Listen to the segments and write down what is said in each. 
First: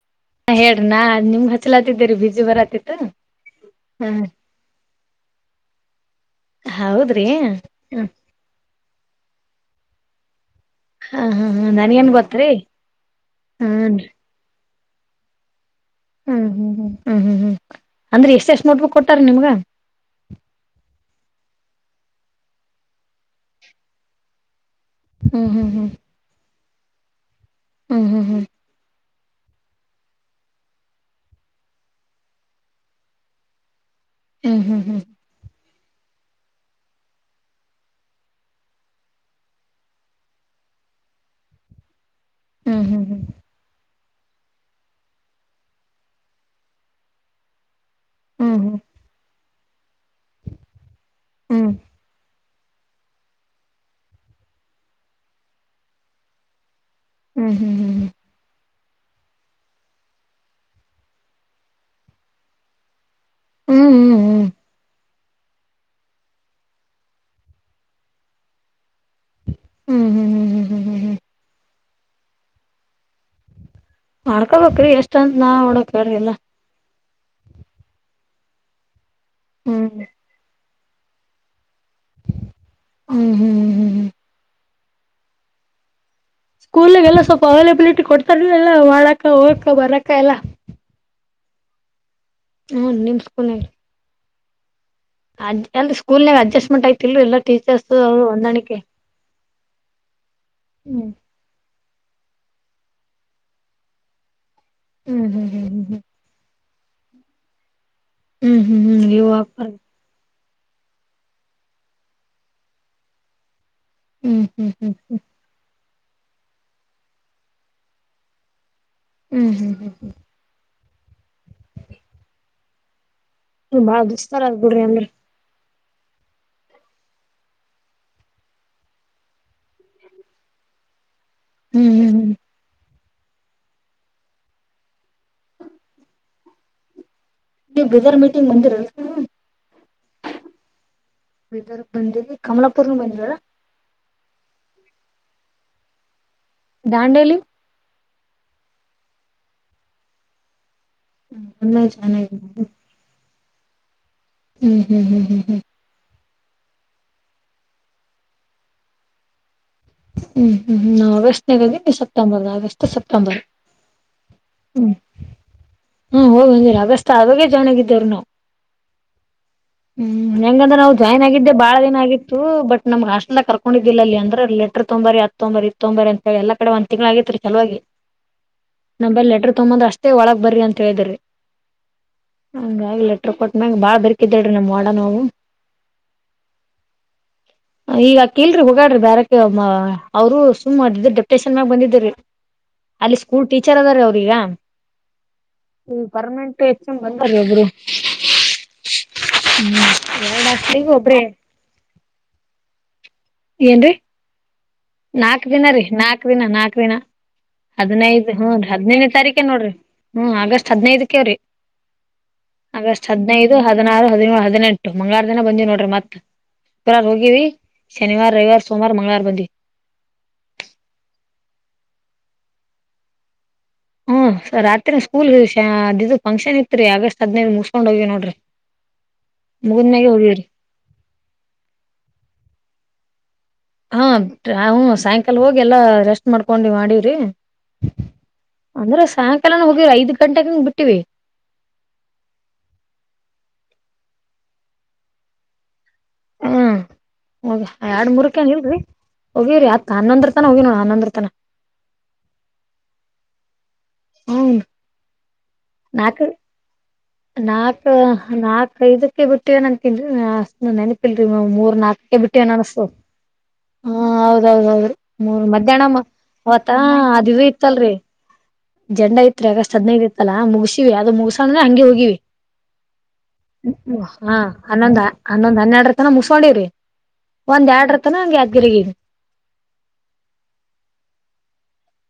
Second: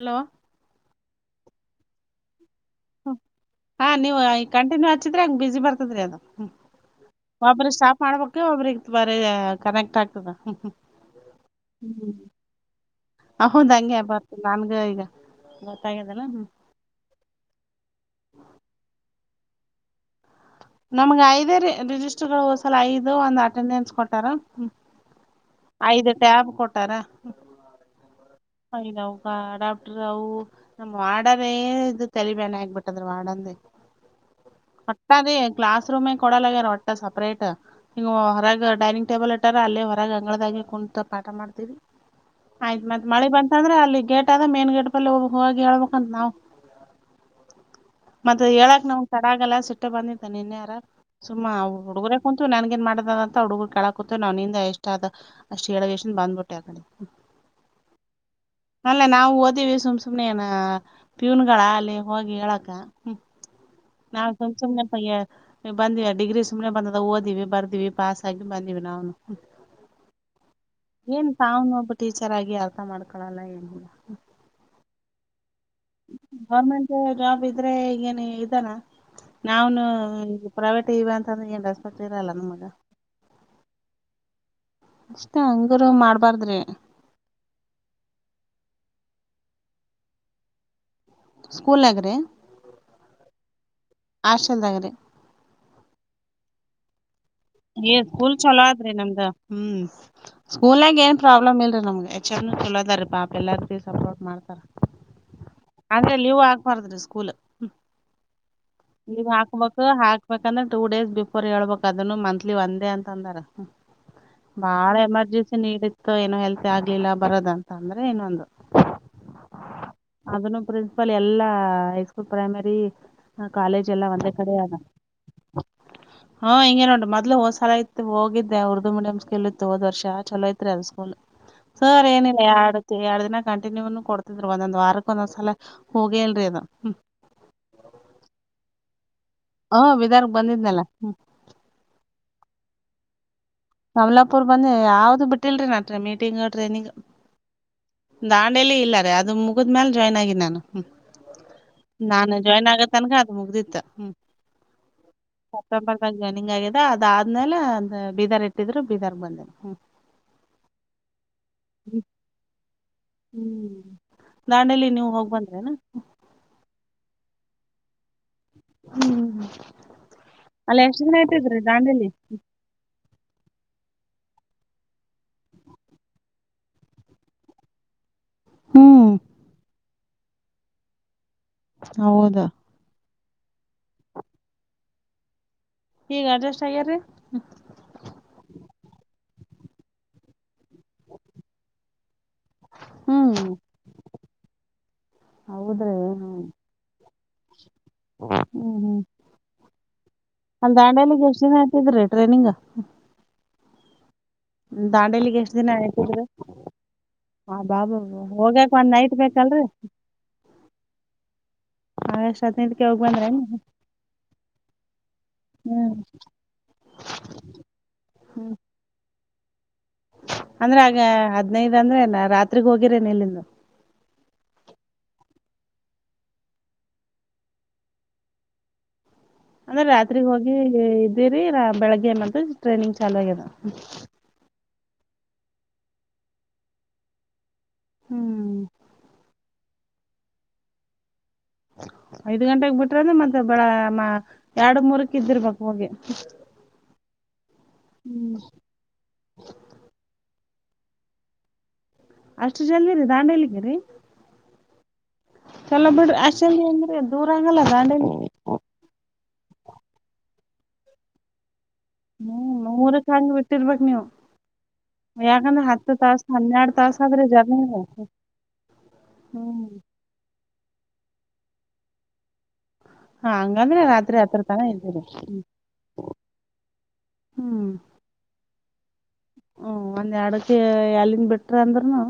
Hello ಹೇಳ್ರಿ ನಾ ನಿಮ್ಗೆ ಹಚ್ಚಲಾತಿದ್ದೀರಿ ಬಿಜಿ ಬರತ್ತ ಹ ಹಾ ನೀವು ಕಂಟಿನ್ಯೂ ಹಚ್ಚಿದ್ರೆ ಹಂಗ ಬಿಜಿ ಬರ್ತದ್ರೀ ಅದು ಹ ಹೌದ್ರಿ ಒಬ್ರ ಸ್ಟಾಪ್ ಹ್ಮ ಮಾಡಬೇಕು ಒಬ್ಬರಿಗಿ ಕನೆಕ್ಟ್ ಆಗ್ತದ ಹ್ಮ್ ಹ್ಮ್ ಹಾ ಹಾ ಹಾ ನನ್ಗೇನ್ ಹ್ಮ್ ಗೊತ್ರಿ ಅ ಹೌದ್ ಹ್ಮ್ ಹಂಗೆ ಬರ್ತ ನನ್ಗ [inaudible] ಹ್ಮ್ ಹ್ಮ್ ಹ್ಮ್ ಹ್ಮ್ ಹ್ಮ್ ಹ್ಮ್ ಅಂದ್ರೆ ಎಷ್ಟ ಎಷ್ಟ ನೋಟ ಬುಕ್ ಕೊಟ್ಟಾರ ನಿಮ್ಗ ನಮ್ಗೆ ಐದೇ ರಿಜಿಸ್ಟರ್ ಗಳು ಹೋದ ಸಲ ಐದು ಒಂದ್ ಅಟೆಂಡೆನ್ಸ್ ಕೊಟ್ಟಾರ ಹ್ಮ್ ಐದು ಟ್ಯಾಬ್ ಕೊಟ್ಟರ ಹ್ಮ್ ಹ್ಮ್ ಹ್ಮ್ ಡಾಕ್ಟ್ರ ಅವು ನಮ್ ಮಾಡರೇ ಇ ತರಿಬಾನ ಆಗ್ಬಿಟ್ಟದ್ರ ಮಾಡಡಂದ ಹ್ಮ್ ಹ್ಮ್ ಹ್ಮ್ ಮತ್ತ ಅದೇ ಕ್ಲಾಸ್ ರೂಮ್ ಕೊಡಲ್ಲಗ್ಯಾರ ಒಟ್ಟ ಸಪ್ರೇಟ್ ಹ್ ಹೊರಗ್ ಡೈನಿಂಗ್ ಟೇಬಲ್ ಇಟ್ಟಾರ ಅಲ್ಲೇ ಹೊರಗ ಅಂಗಳದಾಗಿ ಕುಂತಾ ಪಾಠ ಮಾಡ್ತೀವಿ ಹ್ಮ್ ಹ್ಮ್ ಹ್ಮ್ ಹ್ಮ್ ಹ್ಮ್ ಹ್ಮ್ ಆಯ್ತ್ ಹ್ಮ್ ಮತ್ ಹ್ಮ್ ಹ್ಮ್ ಮಳೆ ಬಂತ ಅಂದ್ರೆ ಅಲ್ಲಿ ಗೇಟ್ ಅದ ಮೇನ್ ಗೇಟ್ ಬಲ್ಲಿ ಹೋಗ್ಬೇಕು ಹಿ ಹೇಳ್ಬೇಕಂತ ನಾವವು ಮತ್ತ ಹ್ಮ್ ಹ್ಮ್ ಹೇಳಕ್ ನಾವ್ ತಡ ಆಗಲ್ಲ ಸಿಟ್ಟ ಬಂದಿತ್ತ ನಿನ್ನೆಾರ ಸುಮ್ಮಾ ಹ್ಮ್ ಹುಡುಗರ ಕು ನನಗ ಏನ್ ಮಾಡದ ಅಂತ ಹುಡುಗರ ಕೇಳಾಕತು ನಂದ ಎಷ್ಟ ಆದ ಅಷ್ಟ್ ಹೇಳದ ಎಷ್ಟನ್ ಬಂದ್ಬಿಟ್ಟೆ ಆಡೆ ಹ್ಮ್ ಹ್ಮ್ ಹ್ಮ್ ಹ್ಮ ಅಲ್ಲ ನಾವು ಓದಿವವಿ ಸುಮ್ ಸುಮ್ನೆನ ಪೀವನ್ಗಳ ಅಲ್ಲಿ ಹೋಗಿ ಹೇಳಕ್ಕ ಹ್ಮ ಹ್ಮ್ ಹ್ಮ್ ಹ್ಮ್ ನಾವು ಹ್ಮ್ ಸುಮ್ಮ್ ಸುಮನೆ ಪಯ್ಯಾರ್ ಬಂದಿವ ಡಿಗ್ರಿ ಸುಮನೆ ಬಂದದ ಓದಿವವಿ ಬರ್ದಿವವಿ ಪಾಸ್ ಆಗಿ ಬಂದಿವವಿ ನಾನು ಏನ್ ತಾವನ್ ಒಬ್ಬ ಟೀಚರ್ ಆಗಿ ಅರ್ಥ ಮಾಡ್ಕೊಳಲ್ಲ ಏನಿಲ್ಲ ಮಾಡ್ಕೋಬ್ರಿ ಎಷ್ಟಂತ ನಾ ನಡಕ್ರ ಎಲ್ಲ ಗೌರ್ಮೆಂಟ್ ಜಾಬ್ ಇದ್ರೆ ಈಗಏನ್ ಇದಲ್ಲ ನಾವ್ನು ಹ್ಮ್ ಈ ಪ್ರೈವೇಟ್ ಇವ ಅಂತಂದ್ರೆ ಏನ್ ಹೊತ್ತರ ಅಲ್ಲ ನ ಮಗ ಹ್ಮ್ ಹ್ಮ್ ಹ್ಮ್ ಹ್ಮ್ ಅಷ್ಟ ಅಂಗರು ಮಾಡ್ ಸ್ಕೂಲ್ಗೆಲ್ಲ ಸ್ವಲ್ಪ ಅವೈಲಬಿಲಿಟಿ ಕೊಡ್ತಾರ ಎಲ್ಲ ಮಾಡಾಕ ಹೋಗಕ್ಕ ಬರಕ್ಕ ಎಲ್ಲ ಸ್ಕೂಲ್ ಆಗ್ರಿ ಹ್ಮ ನಿಮಸ್ಕನ ಹೇಳ ಆಶಲ್ದಗರೆ ಅ ಅಲ್ಲಿ ಸ್ಕೂಲ್ ನಾಗ ಅಜಸ್್ಮೆಂಟ್ ಆಯ್ತಿಲ್ ಎಲ್ಲ ಏ ಸ್ಕೂಲ್ ಚಲೋ ಆದ್ರಿ ನಮ್ದ ಹ್ಮ್ ಸ್ಕೂಲ್ಾಗ ಹ್ಮ್ ಏನ್ ಪ್ರಾಬ್ಲಮ್ ಇಲ್ರಿ ನಮ್ಗ ಚ ಚಲೋದಾರಿೀ ಪಾಪ ಎಲ್ಲಾರ ಭೀ ಸಪೋರ್ಟ್ ಮಾಡ್ತಾರ ಹ್ಮ್ ಹ್ಮ್ ಹ್ಮ್ ಹ್ಮ್ ಹ್ಮ್ ಆದ್ರೆ ನೀವು ಆ ಬರ್ದ್ರಿ ಸ್ಕೂಲ್ ಹ್ಮ್ ಹ್ಮ್ ಹ್ಮ್ ನೀವ ನೀವು ಹಾಕೊಂಬ ಹಾಕ್ಬಾರ ಹಾಕ್ ಹೇಕಂದ್ರೆ ಟೂ ಡೇಸ್ ಬಿಫೋರ್ ಹೇಳ್ಬೇಕಕ್ ಅದನ್ನು ಮಂತ್ಲಿ ಒನ್ ೇ ಅಂದಾರ ಹ್ಮ್ ಹ್ಮ್ ಬಾಳ ಹ್ಮ್ ಹ್ಮ್ ಎಮರ್ಜೆನ್ಸಿ ನೀಡಿತ್ತು ಏನೋ ಹೆಲ್ತಿ ಆಗ್ಲಿಲ್ಲ ಬರೋದ ಅಂತ ಅಂದ್ರೆ ಇನ್ನೊಂದು ಹ್ಮ್ ಹ್ಮ್ ಹ್ಮ್ ಹ್ಮ್ ಪಲ್ಲಿ ಎಲ್ಲಾ ಹೈಸ್ಕೂಲ್ ಪ್ರೈಮರಿ ಹ್ಮ್ ಕಾಲೇಜ್ ಬಾಳ ಎಲ್ಲಾ ಒಂದೇ ದುಸ್ತಾರ ಕಡೆ ಆದ್ ಬಿಡ್ರಿ ಅಂದ್ರ. ಹಾ ಇಂಗ ನೋಟ ಮ ಇ ಹೋಸಲ ಇತ್ತು ಹೋಗಿದ್ದೆ ಉರ್ದು ಮೀಯಂ ಸ್ಕೂಲ್ ಇತ್ತು ಹೋದ ವರ್ಷ ಚಲೋ ಐತ್ರಿ ಅದ ಸ್ಕೂಲ್ ಹ್ಮ್ ಹ್ಮ್ ಸರಿ ಹ್ಮ್ ಏನಿಲ್ಲ ಯಾಡು ಎರಡ್ ದಿನ ಕಂಟಿನ್ಯೂನು ಕೊಡ್ತಿದ್ ಒಂದೊಂದ್ ವಾರಕ್ ಒಂದೊಂದ್ಸಲ ಹೋಗಿಲ್ರಿ ಅದು ಹ್ಮ್ ನೀ ಬಜಾರ ಮೀಟಿಂಗ್ ಬಂದಿರ ಹ ಬಿದಾರ್ಗ್ ಬಂದಿದ್ನಲ್ಲ ಹ್ಮ ಕಮಲಪುರ್ ಬಂದಾ ನಮಲಾಪುರ್ ಬಂದ ಯಾವ್ದು ಬಿಟ್ಟಿಲ್ರಿ ನಟೆ ಮೀಟಿಂಗ್ ಹೊಡ್ರಿ ನಿಂಗ ದಾಂಡೇಲಿ ದಾಂಡೇಲಿ ಇಲ್ಲಾರೆ ಅದು ಮುಗಿದ್ಮೇಲ ಜಾಯ್ನ್ ಆಗಿದ್ದ ನಾನು ಹ್ಮ್ ಚೆನ್ನಾಗಿ ಹ್ಮ್ ನಾಜಾಯಿನ್ ಆಗತ್ತನ್ಗ ಅದ ಮುಗ್ದಿತ್ತ ಹ್ಮ ಹ್ಮ್ ಹ್ಮ್ ಹ್ಮ್ ಹ್ಮ್ ಹ್ಮ್ ಈ ಹಂಗ ಆಗಿದೆ ಅದ ಆದ್ಮೇಲೆ ಅಂದ ಬೀದಾರ್ ಇಟ್ಟಿದ್ರು ಬೀದರ್ ಬಂದೇನೆ ಹ್ಮ್ ಹ್ಮ್ ಹ್ಮಾ ಆಸ್ಟ್ನಗಿ ಸೆಪ್ಟೆಂಬರ್ದ ಆಗಸ್ಟ್ ಸೆಪ್ಟಂಬರ್ ಹ್ಮ್ ದಾಂಡೇಲಿ ಹ್ಮ ನೀವು ಹೋಗ್ ಬಂದ್ರೇನ ಹ್ಮ ಹೋಗಂದ ಆಗಸ್ ಆಾಗೇ ಚೆನ್ನಾಗಿದ್ದ್ರು ನಾವು ಹ್ಮ್ ಹ್ಮ್ ಹೆಂಗಂದ್ರೆ ಅಲ್ಲಿ ನಾವು ಎಷ್ಟ್ ದಿನ ಜಾಯ್ನ್ ಆಗಿದ್ದೆ ಇರ್ತಿದ್ರಿ ಬಾಳ ದಿನ ದಾಂಡೇಲಿ ಆಗಿತ್ತು ಬಟ್ ನಮ್ಗ್ ಅಷ್ಟ ಎಲ್ಲ ಕರ್ಕೊಂಡಿದ್ದಿಲ್ಲ ಅಲ್ಲಿ ಅಂದ್ರೆ ಎ ತೊಂಬರಿ ಹತ್ತೊಂಬರಿ ಇತ್ತೊಂಬರಿ ಅಂತೇಳಿ ಎಲ್ಲ ಕಡೆ ಒಂದ್ ತಿಂಗಳ ಆಗಿತ್ರಿ ಚಲುವಾಗಿ ಹ್ಮ್ ನಮ ಲೆಟ್ರ ತೊಂಬಂದ್ರ ಅಷ್ಟೇ ಒಳಗ್ ಬರ್ರಿ ಅಂತ ಹೇಳಿದ್ರಿ ಹೌದಾ ಹಂಗಲೆ ಕೊಟ್ಟ ಮ್ಯಾಗ ಬಾಳ ಬರ್ಕಿದೇರೀ ನಮ್ ವಡ ನೋವು ಈಗ ಅಡ್ಜಸ್ಟ್ ಆಗ್ಯಾರ್ರಿ ಹಗಾಡ್ರಿ ಬಾರಕ ಅವರು ಸುಮ್ಮ ಅದ ಡೆಪ್ಟೇಷನ್ ಮಾಗ ಬಂದಿದ್ದ ರೀ ಅಲ್ಲಿ ಹ್ಮ್ ಸ್ಕೂಲ್ ಟೀಚರ್ ಅದ ರೀ ಅವ್ರೀಗ ಹೌದ್ರಿ ಈ ಹ್ಮ್ ಪರ್ಮನೆಂಟ್ ಹೆಚ್ಚ್ ಬಂದಾರ ಒಬ್ರು ಹ್ಮ್ ಹ್ಮ್ ಹ್ಮ್ ಎರಡ್ ಅ ಹಾಸ್ಟೆಲಿಗೂ ದಾಂಡಲಿ ಒಬ್ರೇ ಜರ್ಸಿನ ಆತಿದ್ರಿ ಟ್ರೈನಿಂಗ್ ಏನ್ರೀ ದಾಂಡೇಲಿಗ್ ನಾಲ್ಕು ಎಷ್ಟ್ ದಿನ ರೀ ಆಯ್ತಿದ್ರಿ ನಾಲ್ಕು ದಿನ ನಾಲ್ಕು ದಿನ ಹ ಬಾಬಾ ಹದನೈದು ಹ್ಮರಿ ಹೋಗ್ಯಾಕ್ ಒಂದ್ ಹದನೈನೇ ನೈಟ್ ತಾರೀಖೆ ಬೇಕಲ್ರರಿ ನೋಡ್ರಿ ಹ್ಮ್ ಆಗಸ್ಟ್ ಹದ್ನೈದಕವ್ರೀ ಆಗಸ್ಟ್ ಹದ್ನೈದಕ್ಕೆ ಹೋಗ್ ಆಗಸ್ಟ್ ಬಂದ್ರೇನ್ ಹದ್ನೈದು ಹದಿನಾರು ಹದಿನ ಹದಿನೆಂಟು ಮಂಗಾರ ದಿನ ಬಂದಿವವಿ ನೋಡ್ರಿ ಹ್ಮ್ ಮತ್ತತ್ ಇರಾರ ಹೋಗಿವಿ ಶನಿವಾರ ರವಿವಾರ ಸೋಮವಾರ ಮಂಗಳವಾರ ಬಂದಿ ಅಂದ್ರೆ ಆಗ ಹದ್ನೈದ ಅಂದ್ರೆ ನ ರಾತ್ರಿಗ್ ಹೋಗಿರೇ ನಿ ಇಲ್ಲಿಂದು ಹ್ಮ್ ಸ ರಾತ್ರಿ ಸ್ಕೂಲ್ ಅದ ಫಂಕ್ಷನ್ ಇತ್ರಿ ಆಗಸ್ಟ್ ಹದ್ದ್ ಮುಸ್ಕೊಂಡ್ ಹೋಗಿವಿ ನೋಡ್ರಿ [unintelligible] ಅಂದ್ರೆ ಮುಗಿದ್ಮ್ಯಾಗೆ ರಾತ್ರಿ ಹೋಗಿವ್ರಿ ಹೋಗಿ ಇದ್ದಿರಿ ಬೆಳಗ್ಗೆ ಮಂತ ಟ್ರೈನಿಂಗ್ ಚಾಲುವ ಆಗ್ಯದ ಹಾ ಹ ಸಾಯಂಕಾಲ ಹೋಗಿ ಎಲ್ಲಾ ರೆಸ್ಟ್ ಮಾಡ್ಕೊಂಡಿವ ಮಾಡೀವ್ರಿ ಹ್ಮ್ ಅಂದ್ರೆ ಸಾಯಂಕಾಲನ ಹೋಗಿರ ಐದ್ ಗಂಟೆೆಗೆಂಗ ಬಿಟ್ಟಿವವಿ ಐದ್ ಗಂಟೆೆಗೆ ಬಿಟ್ರ ಅಂದ್ರೆ ಮತ್ತೆ ಬಾಳ ಎರಡು ಮೂರಕ್ ಇದಿರ್ಬೇಕಕ್ ಹೋಗಿ ಹ್ಮ ಹೋಗ ಎರಡ್ ಹ್ಮ್ ಮೂರಕೇನ್ ಇಲ್ರಿ ಹೋಗಿವಿ ಆತ್ ಹನ್ನೊಂದ್ರ ಹೋಗಿ ನೋಣ ನನ್ನಂದ್ರತನ ಅಷ್ಟು ಜಲ್ದಿರಿ ದಾಂಡೇಲಿಗೆ ರರಿ ಹನ್ ಚಲೋ ಬಿಡ್ರಿ ಅಷ್ಟಲ್ಲಿ ಅಂದ್ರೆ ದೂರ ಆಗಲ್ಲ ನಾಕ್ ದಾಂಡೇಲಿ ನಾಕ ಐದಕ್ಕೆ ಬಿಟ್ಟೆ ನನ್ ತಿನ್ ನೆನಪಿಲ್ರರಿ ಮೂರ್ ನಾಕ ಬಿಟ್ಟು ಹ್ಮ್ ಅನತು ನೂರಕ್ ಹಂಗ್ ಬಿಟ್ಟಿರ್ಬೇಕ್ ಹ ನೀವು ಹೌದ್ದೌದು ಮೂ ಯಾಕಂದ್ರೆ ಮಧ್ಯಾಹ್ನ ಹತ್ತು ಅವ ತಾಸ ಹನ್ನೆರಡ್ ಹ ತಾಸ ಆದ್ರೆ ಅದ ಜರ್ನಿ ಇದೆ ಇತ್ತಲ್ರರಿ ಜಂಡ ಐತ್ರಿ ಹ್ಮ್ ಅಗಸ್ಟ್ ಹದ್ನೈದು ಇತ್ತಲ್ಲ ಮುಗ ವವಿ ಅದು ಮುಗಸಣ್ರೆ ಹಂಗೆ ಹೋಗಿವಿ ಹಾ ಹಂಗಂದ್ರೆ ರಾತ್ರಿ ಹಾ ಹತ್ತರ ತನ ಹನ್ನೊಂದ್ ಇದ್ದೀರಿ ಹನ್ನೊಂದ್ ಹನ್ನೆರರ ತನ ಮುಸ್ಕೊಂಡಿವ್ರಿ ಒಂದ್ ಎರಡ್ ರತನ ಹಂಗೆ ಅದ್ಗಿಗ ಹ್ಮ ಒಂದ್ ಎರಡಕ್ಕೆ ಎಲ್ಲಿನ್ ಬಿಟ್ರ ಅಂದ್ರರುನು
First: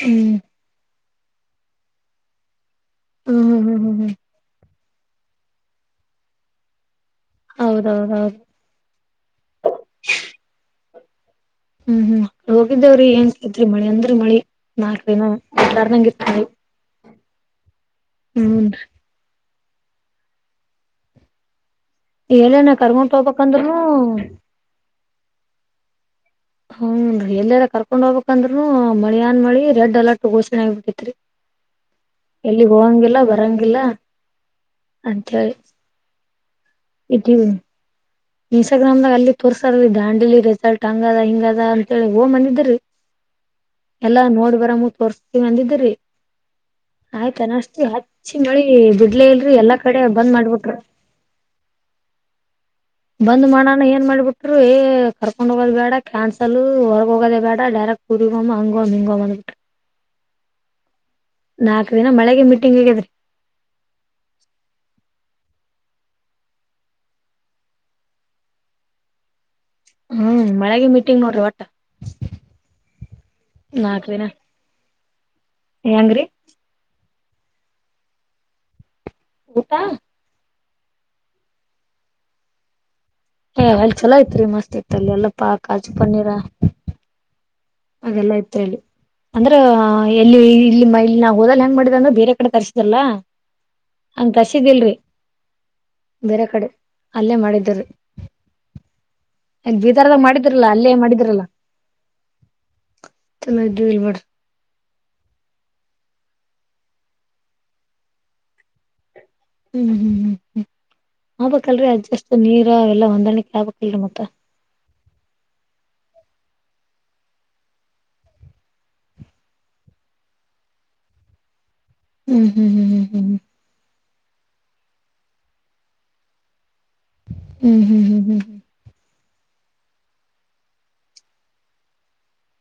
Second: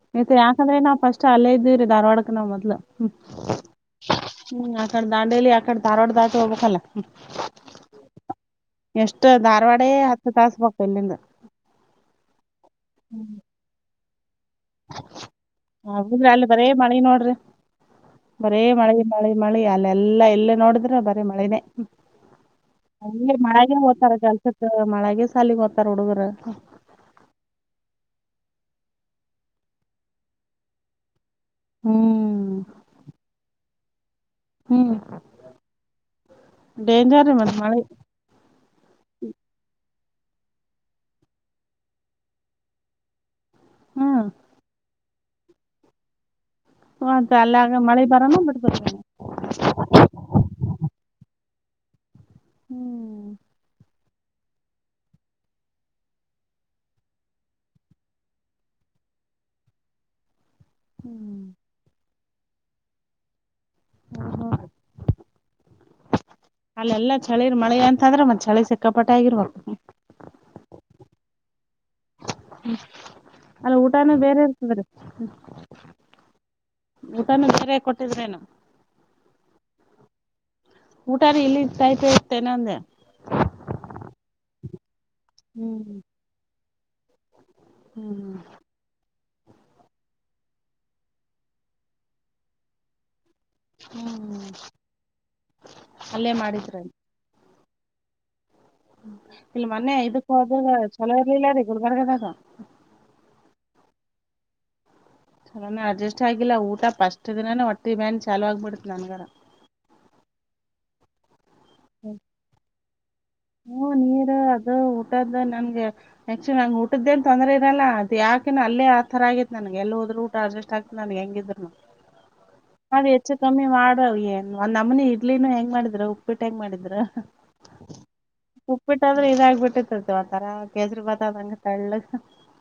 ಹ್ಮ್ ಮತ್ತ ಯಾಕಂದ್ರೆ ನಾವ ಫಸ್ಟ್ ಚಾಲೆ ಇದೀವಿ ರೀ ಧಾರ್ವಾಡಕ ನ ಮೊದ್ಲು ಹ್ಮ ಹ್ಮ್ ಹ್ಮ್ ಹ್ಮ್ ಹ್ಮ್ ಹ್ಮ್ ಹ್ಮ್ ಆಕ ದಾಂಡೇಲಿ ಆಕಡೆ ದಾರ್ವಾಡ್ ದಾತ ಹೋಗ್ಬೇಕಲ್ಲ ಹ್ ಹೌದೌದೌದು ಎಷ್ಟ ಧಾರವಾಡೆ ಹತ್ತ ತಾಸ ಹೊಕ್ಕೆನ್ ಇಲ್ಲಿಂದ. ಹ್ಮ್ ಹ್ಮ್ ಹೋಗಿದೇವ್ರಿ ಏನ್ ಆಕೈತ್ರಿ ಮಳೆ ಅಂದ್ರರ ಮಳಿ. ನಾಲ್ಕ ದಿನ ಬಿಡ್ಲರ್ದಂಗ್ ಆಗುದ್ರ ಇರ್ತಿ. ಅಲ್ಲಿ ಬರೇ ಮಳಿ ನೋಡ್ರಿ ಬರೇ ಮಳಿ ಮಳಿ ಮಳಿ ಅಲ್ಲೆಲ್ಲಾ ಇಲ್ಲೇ ನೋಡಿದ್ರು ಬರೀ ಮಳೆನೇ. ಹ್ ಎಲ್ಲನ ಕರ್ಕೊಂಡ್ ಅಲ್ಲಿ ಮಳ್ಯಗೆ ಹೋಗ್ಬೇಕಂದ್ರನು ಹೊತಾರ ಕೆಲ್ಸಕ ಮಳ್ಯಾಗೆ ಸಾಲಿಗಿ ಹೋಗ್ತಾರ ಹುಡುಗುರ. ಹ್ಮ್ ನ್ರಿ ಎಲ್ಲೆರಾ ಕರ್ಕೊಂಡ್ ಹೋಗ್ಬೇಕಂದ್ರುನು ಮಳಿಯಾನ್ ಮಳಿ ರೆಡ್ ಅಲರ್ಟ್ ಘೋಷಣೆ ಆಗ ಬಿಟ್ಟಿತ್ರಿ. ಹ್ಮ್ ಎಲ್ಲಿಗ್ ಹೋಗಂಗಿಲ್ಲ ಬರಂಗಿಲ್ಲ. ಹ್ಮ್ ಅಂತ ಹೇಳಿ ಡೇಂಜರ್ ಮತ್ ಮಳಿ. ಇನ್ಸ್ಟಾಗ್ರಾಮ್ ದಾಗ್ ಅಲ್ಲಿ ತೋರ್ಸಲ್ ದಾಂಡಲಿ ರೆಸಾರ್ಟ್ ಹಂಗ ಅದ ಹಿಂಗ ಅದ ಅಂತೇಳಿ ಹೋಗ್ ಬಂದಿದಿರಿ. ಎಲ್ಲಾ ಹ್ಮ್ ನೋಡ್ ಬರಾಮು ತೋರ್ಸ್ತೀವಿ ಅಂದಿದ್ದೀರಿ. ಮತ್ತ್ ಆಯ್ತ ಅಲ್ಯಾಗ ಅನಷ್ಟಿ ಮಳಿ ಹಚ್ಚಿ ಬರನು ಬಿಟ್ ಮಳಿ ಬಿಡ್ತಾನ ಬಿಡ್ಲೆ ಇಲ್ರಿ ಎಲ್ಲಾ ಕಡೆ ಬಂದ್ ಮಾಡ್ಬಿಟ್ರು. ಹ್ಮ್ ಬಂದ್ ಮಾಡಣ ಏನ್ ಮಾಡ್ಬಿಟ್ರು ಏ ಕರ್ಕೊಂಡ್ ಹೋಗೋದ ಬ್ಯಾಡ ಕ್ಯಾನ್ಸಲ್ ಹೊರಗ ಹೋಗದೇ ಬ್ಯಾಡ ಡ್ಯಾ ಹ್ ಉರಿಗ್ ಹೋಗಮಾ ಹಾಂಗೋಮ್ ಹಿಂಗೊಮ್ ಅಂದ್ ಬಿಟ್ರ. ಹ್ಮ್ ನಾಕ್ ದಿನ ಮಳ್ಯಗೆ ಮೀಟಿಂಗ್ ಆಗ್ಯಾದ್ರಿ. ಹಾ ಹಾ ಅಲ್ಲೆಲ್ಲಾ ಚಳಿರಿ ಮಳೆ ಅಂತಂದ್ರ ಮತ್ತ ಚಳಿ ಸಿಕ್ಕಾಪಟ್ಟೆ ಆಗಿರ್ಬೇಕ. ಹ್ಮ್ ಮಳ್ಯಗೆ ಮೀಟಿಂಗ್ ನೋಡ್ರಿ ಒಟ್ಟ. ಅಲ್ ನಾಲ್ಕ್ ಊಟಾನೂ ದಿನ ಬೇರೆ ಇರ್ತದ್ರಿ. ಹೆಂಗ್ರೀ. ಊಟಾನು ಸರ್ಯಾಗ್ ಕೊಟ್ಟಿದ್ರೇನೋ. ಊಟಾ ಊಟಾದ ಇಲ್ಲಿ ಟೈಪೆ ಇತ್ತೆನಂದೇ. ಏ ಅಲ್ ಚಲೋ ಇತ್ರಿ ಮಸ್ತ್ ಇತ್ ಅಲ್ಲೆಲ್ಲಾ ಪ್ಪಾ ಕಾಜು ಹ್ಮ್ ಪನ್ನೀರ ಹ್ಮ್ ಅದೆಲ್ಲಾ ಇತ್ರಿ ಅಲ್ಲಿ ಅಂದ್ರ ಎಲ್ಲಿ ಇಲ್ಲಿ ಇಲ್ಲಿ ನಾವು ಹೋದಲ್ ಹೆಂಗ ಮಾಡಿದ ಅಂದ್ರ ಬೇರೆ ಕಡೆ ತರಿಸಿದಲ್ಲ. ಹಂಗ ಹ್ಮ್ ತರ್ಸಿದೀಲ್ರಿ ಅಲ್ಲೇ ಬೇರೆ ಕಡೆ ಮಾಡಿದ್ರೇನ್ ಅಲ್ಲೇ ಮಾಡಿದ ತರ್ರಿ. ಇಲ್ಲ ಮೊನ್ನೆ ಇದಕ್ಕ ಮಾಡಿದ್ರಲ್ಲ ಹೋದಾಗ ಅಲ್ಲೇ ಚಲೋ ಮಾಡಿದ್ರಲ್ಲ ಇರ್ಲಿಲ್ಲರಿ ಗುಲ್ಬರ್ಗದಾಗ. ಚಲೋ ಇದ್ದಿದ್ದಿಲ್ಲ ಬಿಡ್ರಿ. ಚಲೋನೆ ಅಡ್ಜಸ್ಟ್ ಆಗಿಲ್ಲ ಊಟ ಫಸ್ಟ್ ದಿನಾನೆ ಹೊಟ್ಟಿ ಬ್ಯಾನ್ ಚಾಲೂ ಆಗ್ಬಿಡತ್ ನನ್ಗಾರ. ಹ್ಮ್ ಹ್ಮ್ ಹ್ಮ್ ಹ್ಮ್ ಆಬೆಕಲ್ರಿ ಅಡ್ಜಸ್ಟ್ ನೀರ ಅವೆಲ್ಲಾ ಹೊ ಹ್ಮ ನೀರ ಅದ ಊಟದ ನಮ್ಗೆ. ಆಕ್ಚುಲಿ ನಂಗ್ ಊಟದ ಎನ್ ತೊಂದ್ರೆ ಇರಲ್ಲ ಆದ್ ಯಾಕೆನೋ ಅಲ್ಲೇ ಆ ತರ ಆಗಿತ್ತು ನನ್ಗೆ ಎಲ್ಲ ಹೋದ್ರು ಊಟ ಅಡ್ಜಸ್ಟ್ ಆಗ್ತದ ನನ್ಗೆ. ಹೆಂಗಿದ್ರುನು. ಹ್ಮ್ ಹ್ಮ್ ಹ್ಮ್ ನಾವ್ ಹ್ಮ್ ಹೆಚ್ಚು ಕಮ್ಮಿ ಮಾಡ್ರ್ ಎನ್ ನಮ್ಮನಿ ಇಡ್ಲಿನೂ ಹೆಂಗ್ ಮಾಡಿದ್ರ ಉಪ್ಪಿಟ್ಟ ಹೆಂಗ ಮಾಡಿದ್ರ. ಹ್ಮ್ ಹ್ಮ್ ಹ್ಮ್ ಹ್ಮ್ ಹ್ಮ್ ಎಸ್ಟದ್ರ ಇದಾಗ ಬಿಟ್ಟಿತಲ್ಲಿ ಒಂಥರ ಕೇಸ್ರಿ ಬಾತ್ ಆದಂಗ ತೆಳ್ಳಗ.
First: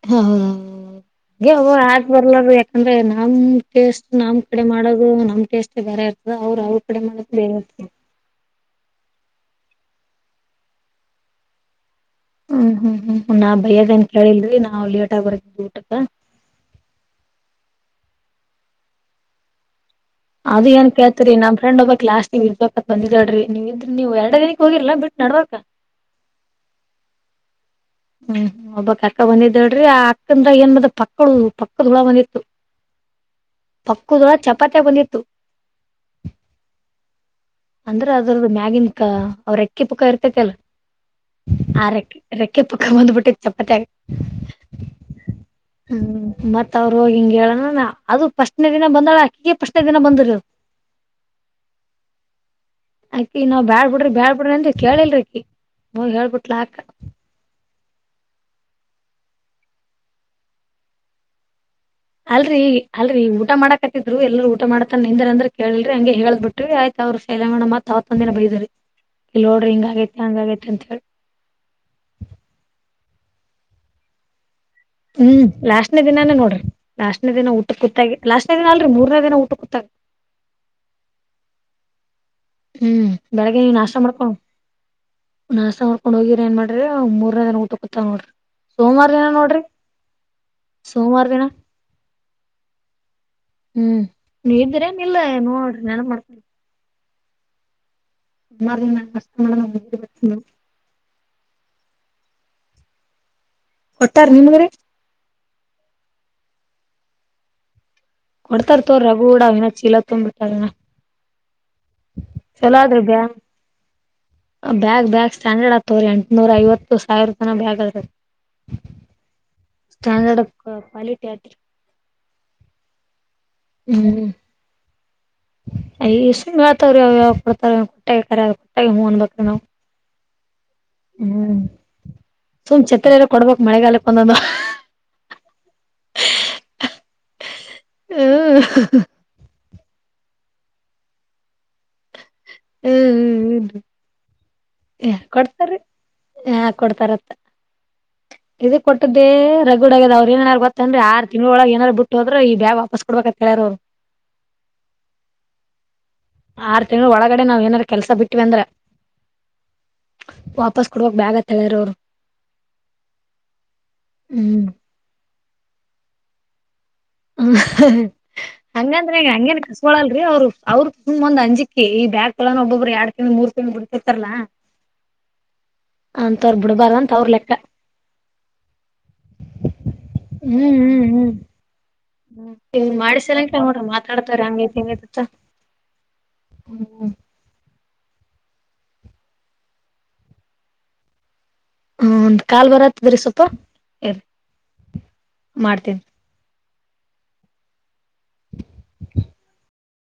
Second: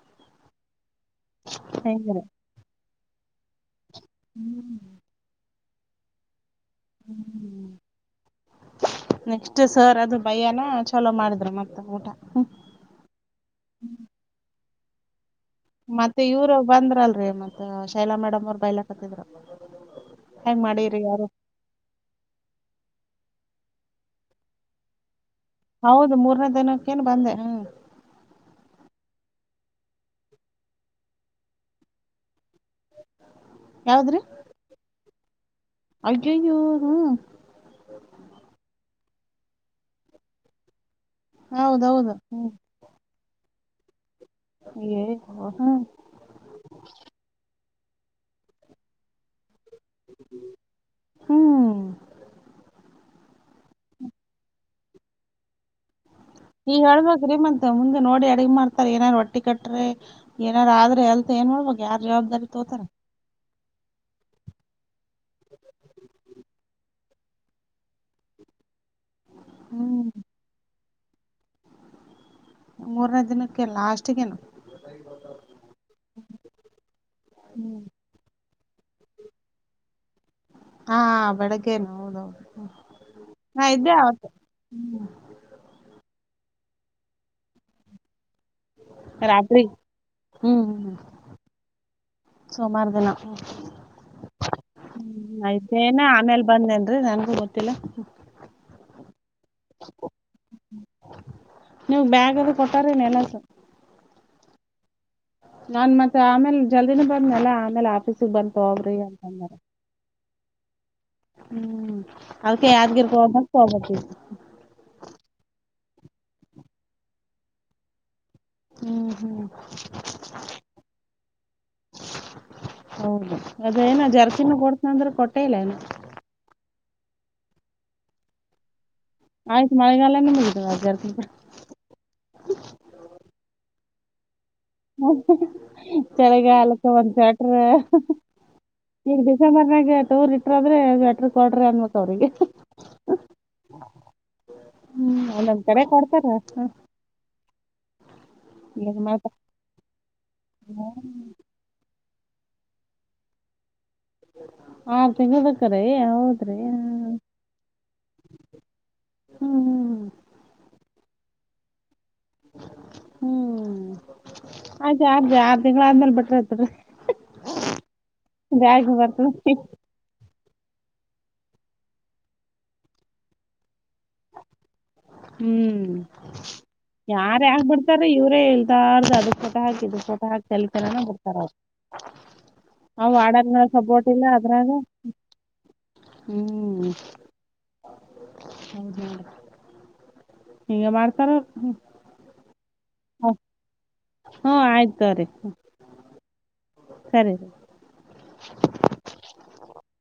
ಹ ಹೌದ ಹೌದು ಗೆ ಅವು ಆಗ್ ಹೆಂಗರ ಬರ್ಲಾಅದು ಯಾಕಂದ್ರೆ ನಮ್ ಟೇಸ್ಟ್ ನಮ್ ಕಡೆ ಹ್ಮ್ ಮಾಡದು ನಮ್ ಟೇಸ್ಟೇ ಬ್ಯಾರೆ ಇರ್ತದ. ಅವ್ರ ಅವ್ರ ಕಡೆ ಮಾಡಿದ್ ಬೇರೆ ಇರ್ತಾದ್ರಿ. ನೆಕ್ಸ್ಟ್ ಸರ್ ಅದು ಬೈಯಾನ ಚಲೋ ಮಾಡಿದ್ರ ಮತ್ತ ಊಟ. ಹ್ಮ ಹ್ಮ್ ಹ್ಮ್ ಹ್ಮ್ ನಾ ಬೈಯಾದೇನ್ ಕೇಳಿಲ್ರಿ ನಾವ್ ಲೇಟ್ ಆಗ್ ಬರ್ ಮತ್ತ ಇವ್ರು ಬಂದ್ರಲ್ರರಿ ಮತ್ತ ಶೈಲಾ ಮೇಡಮ್ ಅವ್ರು ಬೈಲಕತ್ತಿದ್ರು. ಅದು ಏನ್ ಕೇಳ್ತ್ರಿ ನಮ ಫ್ರೆಂಡ್ ಒಬ್ಬಾಕಿ ಲಾಸ್ಟ್ಗಿ ಇರ್ಬೇಕತ್ ಬಂದಿದಾಳ್ರೀ ನೀವ್ ಇದ್ರ ನೀವು ಎರಡ ದಿನಿಕ್ಕಿ ಹೋಗಿರ್ಲ ಬಿಟ್ ನಡ್ಬಾರ್ಕ ಹೌದು ಮೂರ್ನೇ ದಿನಕ್ಕೇನ ಬಂದೆ. ಹ್ಮ್ ಹ್ಮ್ ಒಬ್ಬಕ್ ಅಕ್ಕ ಬಂದಿದ್ದಳ್ರಿ ಆ ಅಕ್ಕಂದ್ರ ಏನ್ ಬಿದ್ದತ್ ಪಕ್ಕುಳು ಪಕ್ಕದ ಹುಳ ಬಂದಿತ್ತು. ಯಾವದ್ರಿ ಪಕ್ಕುದುಳ ಚಪಾತ್ಯಾಗ ಬಂದಿತ್ತು. ಅಯ್ಯಯ್ಯೋ ಹ್ಮ್ ಅಂದ್ರ ಅದ್ರ್ದ ಮ್ಯಾಗಿ ಕ ಅವ್ರ ರೆಕ್ಕಿ ಪುಕ್ಕ ಇರ್ತೈತಲ್. ಹೌದೌದು ಹ್ಮ ಪಕ್ಕ ಬಂದ್ಬಿಟ್ಟೆ ಚಾ ಆಗ ಏ ಹ್ಮ್ ಮತ್ ಅವರು ಹೋಗಿಂಗ ಹೇಳಣ ನ ಅದು ಪಶಸ್್ ದಿನ ಬಂದಳ ಅಕ್ಕಿಗೆಶ ಕೆ ದಿನ ಬಂದರ ಹ್ಮ್ ಅಕ್ಕಿ ನಾವ್ ಬ್ಯಾಳ್ ಬಿಡ್ರಿ ಬ್ಯಾಳ್ ಬಿಡ್ರಿ ಅಂತ ಕೇಳಿಲ್ರಿ ಅಕ್ಕಿ ನೀ ಹೇಳ್ಬೇಕ್ರೀ ಮ ಮುಂದೆ ನೋಡಿ ಅಡಗೆ ಮಾಡ್ತಾರೆ ಏನಾದಾರು ಒಟ್ಟಿ ಕಟ್ರಿ ಏನಾರ ಆದ್ರೆ ಅಲ್ತ್ ಏನ್ ಮಾಡ್ಬ ಅಲ್ರರಿ ಅಲ್ರಿ ಊಟ ಮಾಡಕತ್ತಿದ್ರು ಎಲ್ಲರೂ ಊಟ ಮಾಡ್ತನ್ ನಿಂದ್ರ ಅಂದ್ರ ಕೇಳಲ್್ರಿ ಹಂಗೆ ಹೇಳದ್ ಬಿಟ್ರಿ ಆಯ್ತ ಮ ಅವ್ರ ಸೈಲಂಗಣಮ್ಮತ್ತತ್ ಅವತ್ತಂದ ದಿನ ಬರೀರಿ ಇಲ್ಲಿ ನೋಡ್ರಿ ಹಿಂಗ ಹ್ಮ್ ಆಗೈತೆ ಹಂಗ ಆೈತೆ ಅಂತ ಹೇಳಿ [inaudible] ಮೂರನೇ ದಿನಕ್ಕೆಲ್ಲ ಲಾಸ್ಟ್ ೇನು ಹ್ಮ್ ಲಾಸ್ಟ್ನೇ ದಿನಾನೇ ನೋಡ್ರಿ ಲಾಸ್ಟ್ನೇ ದಿನ ಊಟ ಹ್ಮ್ ಕೂುತ್ತಾಗಿ ಲಾಸ್ಟ್ ನಾಲ್ರಿ ಮೂರ್ನೇ ದಿನ ಊಟ ಕೂತ ಹಾ ಬೆಳಗ್ಗೆನ ಹೌದು ಹ್ಮ್ ಬೆಳಗ್ಗೆ ನೀ್ ನಾಶ ಮಾಡ್ಕೊಂಡು ನಾಶ ಮಾಡ್ಕೊಂಡ್ ಹೋಗಿ ಏನ್ ಮಾಡ್ರಿ ಮೂರ್ನದನ ಊು ಕ ಕುೂತ ನೋ್ರಿ ಸೋಮವಾರ ದಿನ ನೋಡ್ರಿ ರಾತ್ರಿ ಸೋಮವಾರ ದಿನ ಸೋಮಾರ ದಿನ ಹ್ಮ್ ನೀವ್ ಇದ್ರೇನ್ ಇಲ್ಲ ಆಯ್ತ ನೋಡ್ರಿ ನ ನೆನಪ್ ಆಮೇಲೆ ಬಂದೆ ಅೆ ನನ್ಗೂ ಗೊತ್ತಿಲ್ಲ ಸುಾರ ನ ನಷ್ಟ ಮಾಡ ನೀವವು ಬ್ಯಾಗ್ ಅದು ಕೊಟ್ಟಾರನೆ ಎಲ್ಲಸ ಹೊಟ್ಟಾರ್ ನೀನ್ ವ ನಾನ್ ಮತ್ತೆ ಆಮೇಲೆ ಜಲ್ದಿನೂ ಬಂದ್ನಲ್ಲ ಆಮೇಲೆ ಆಪೀಸ್ ಕೊಡ್ತಾರ ತೋ್ರ ರಗುಡ ಅವಿನ ಚೀಲ ತುಂಬ್ಬಿಟ್ಟಿನ ಹ್ಮ್ ಅದ್ಕೆ ಚಲೋ ಆದ್ರೆ ಬ್ ಯಾದ್ಗಿರ್ಗ್ ಹೋಗ್ಬೇಕ್ ತಗೋಬೇಕ್ ಈಗ ಬ್ಯಾಗ್ ಬ್ಯಾಗ್ ಸ್ಟ್ಯಾಂಡರ್ಡ್ ಆ ತ್ತ ಎಂಟ್ನೂರ ಐವತ್ತು ಸಾವಿರ ತನ ಬೇಗ ಆರ್ತದೆ ಹ್ಮ್ ಹ್ಮ್ ಸ್ಟಾಂಡಡ್ ಪಾಲಿ ಯೇಟರ್ ಹೌದು ಅದೇಏನ ಜರ್ಸಿನ ಕೊಡ್ಸನಂದ್ರ ಕೊಟ್ಟ ಇಲ್ಲ ಏನ ಯಾವ ಯಾವ ಕೊಡ್ತಾರೆ ಆಯ ಸಮಳೆಗಾಲನು ಮಲ್ದ ಹ್ಮ್ ಸುಮ್ ಛತ್ರೆ ಎರ ಕೊಡ್ಬೇಕಕ್ ಮಳೆಗಾಲಕ್ಕೆ ಒಂದೊಂದು ಚೆರಗ ಅಲಕ್ಕ ಒ ಹ್ಮ್ ಈಗ ಡಿಸೆಂಬರ್ನಾಗ ವ್ರ ಇಟ್ರ ಆದ್ರೆ ಎಟ್ರ ಕೊಡ್ರಿ ಅನ್ಮತ್ ಅವ್ರಿಗೆ ಹ್ಮ್ ಹ್ಮ್ ಹ್ಮದು ಹ ಹ್ಮ್ ಒಂದೊಂದ್ ಕೊಡ್ತಾರೀ ಕಡೆ ಕೊಡ್ತಾರ ಹ ಕೊಡ್ತಾರತ್ತ ಇದು ಏನ್ ಕೊಟ್ಟದ್ದೇ ಮಾಡ್ತಾರ ರಗಡ ಆಗದ ಅವ್ರರು ಏನಾದಾರು ಗೊತ್ತನ್್ರರಿ ಆರು ತಿಂಗಳೊಳಗೆ ಏನಾರು ಬಿಟ್ಟ ಹೋದ್ರ ಈ ಬ್ಯಾ ವಾಪಸ್ ಕೊಬೇಕ ಅಂತ ಹೇಳ್ಯಾರ ಅವರು ಆರ್ ತಿಂಗಬೇಕಕ್ಕ್ರೀ ಹೌದ್ರಿ ಹ ಕಡೆ ನಾವ್ ಏನಾದಾರ ಕೆಲ್ಸ ಬಿಟ್ವಿ ಅಂದ್ರೆ ಹ್ಮ್ ಹ್ಮ್ ವಾಪಸ್ ಕೊಡುವಕ್ ಬ್ಯಾಗತ್ತ ಹೇಳ್ರ ಅವ್ರು ಹ್ಮ್ ಹ್ಮ್ ಆಯ್ ಆಾರ್ ಆರು ತಿಂಗಳ ಆದ್ಮೇಲ್ ಬಿಟ್ರ ಹತರಿೀ ಹ ಹಂಗಂದ್ರ ಬರ್ತದ ಹಂಗೇನ್ ಕಸ್ಕೊಳಲ್ರರಿ ಅವ್ರು ಅವ್ರರು ಸು್ ಒಂದ ಅಂಜಕ್ಕಿ ಈ ಬ್ಯ್ ತೊಳೋ ಒಬ್ಬೊಬ್ಬರು ಎರಡು ತಿಂಡಿ ಮೂರ್ ತಿಂಗಿ ಬಿಡ್ತಿರ್ತಾರಲಾ ಹ್ಮ್ ಅಂತ ಅವ್ರ ಯಾರ ಲೆಕ್ಕ ಯಾಕ ಬಿಡ್ತಾರೆ ಇವ್ರೇ ಇಲ್ತಾರ್ದು ಅದಕ್ ಫೋಟೋ ಹಾಕಿ ಇದಕ್ ಫೋ ಹಾಕಿ ಕಲತನ ಹ್ಮ್ ಬಿಡ್ತಾರ ಅವ್ರು ಇವ್ರ್ ನ ಮಾಡಿಸಲಂಕ ವಾಡರ್ನ ನೋಡ್ರಿ ಸಪೋರ್ಟ್ ಇಲ್ಲ ಮಾತಾಡ್ತಾರ ಅದ್ರಾಗ ಹಂಗೈತಿ ಹಿಂಗೈತಿ ಅಂತ ಹ್ಮ್ ಹೌದು ಹಿಂಗ ಮಾಡ್ತಾರ ಹ್ಮ ಒಂದ್ ಕಾಲ್ ಬರತ್ತದರಿ ಸ್ವಲ್ಪ ಇರಿ ಹ್ಮ ಆಯ್ತ್ರೀ ಮಾಡ್ತೀನಿ ಸರಿ ರ [inaudible]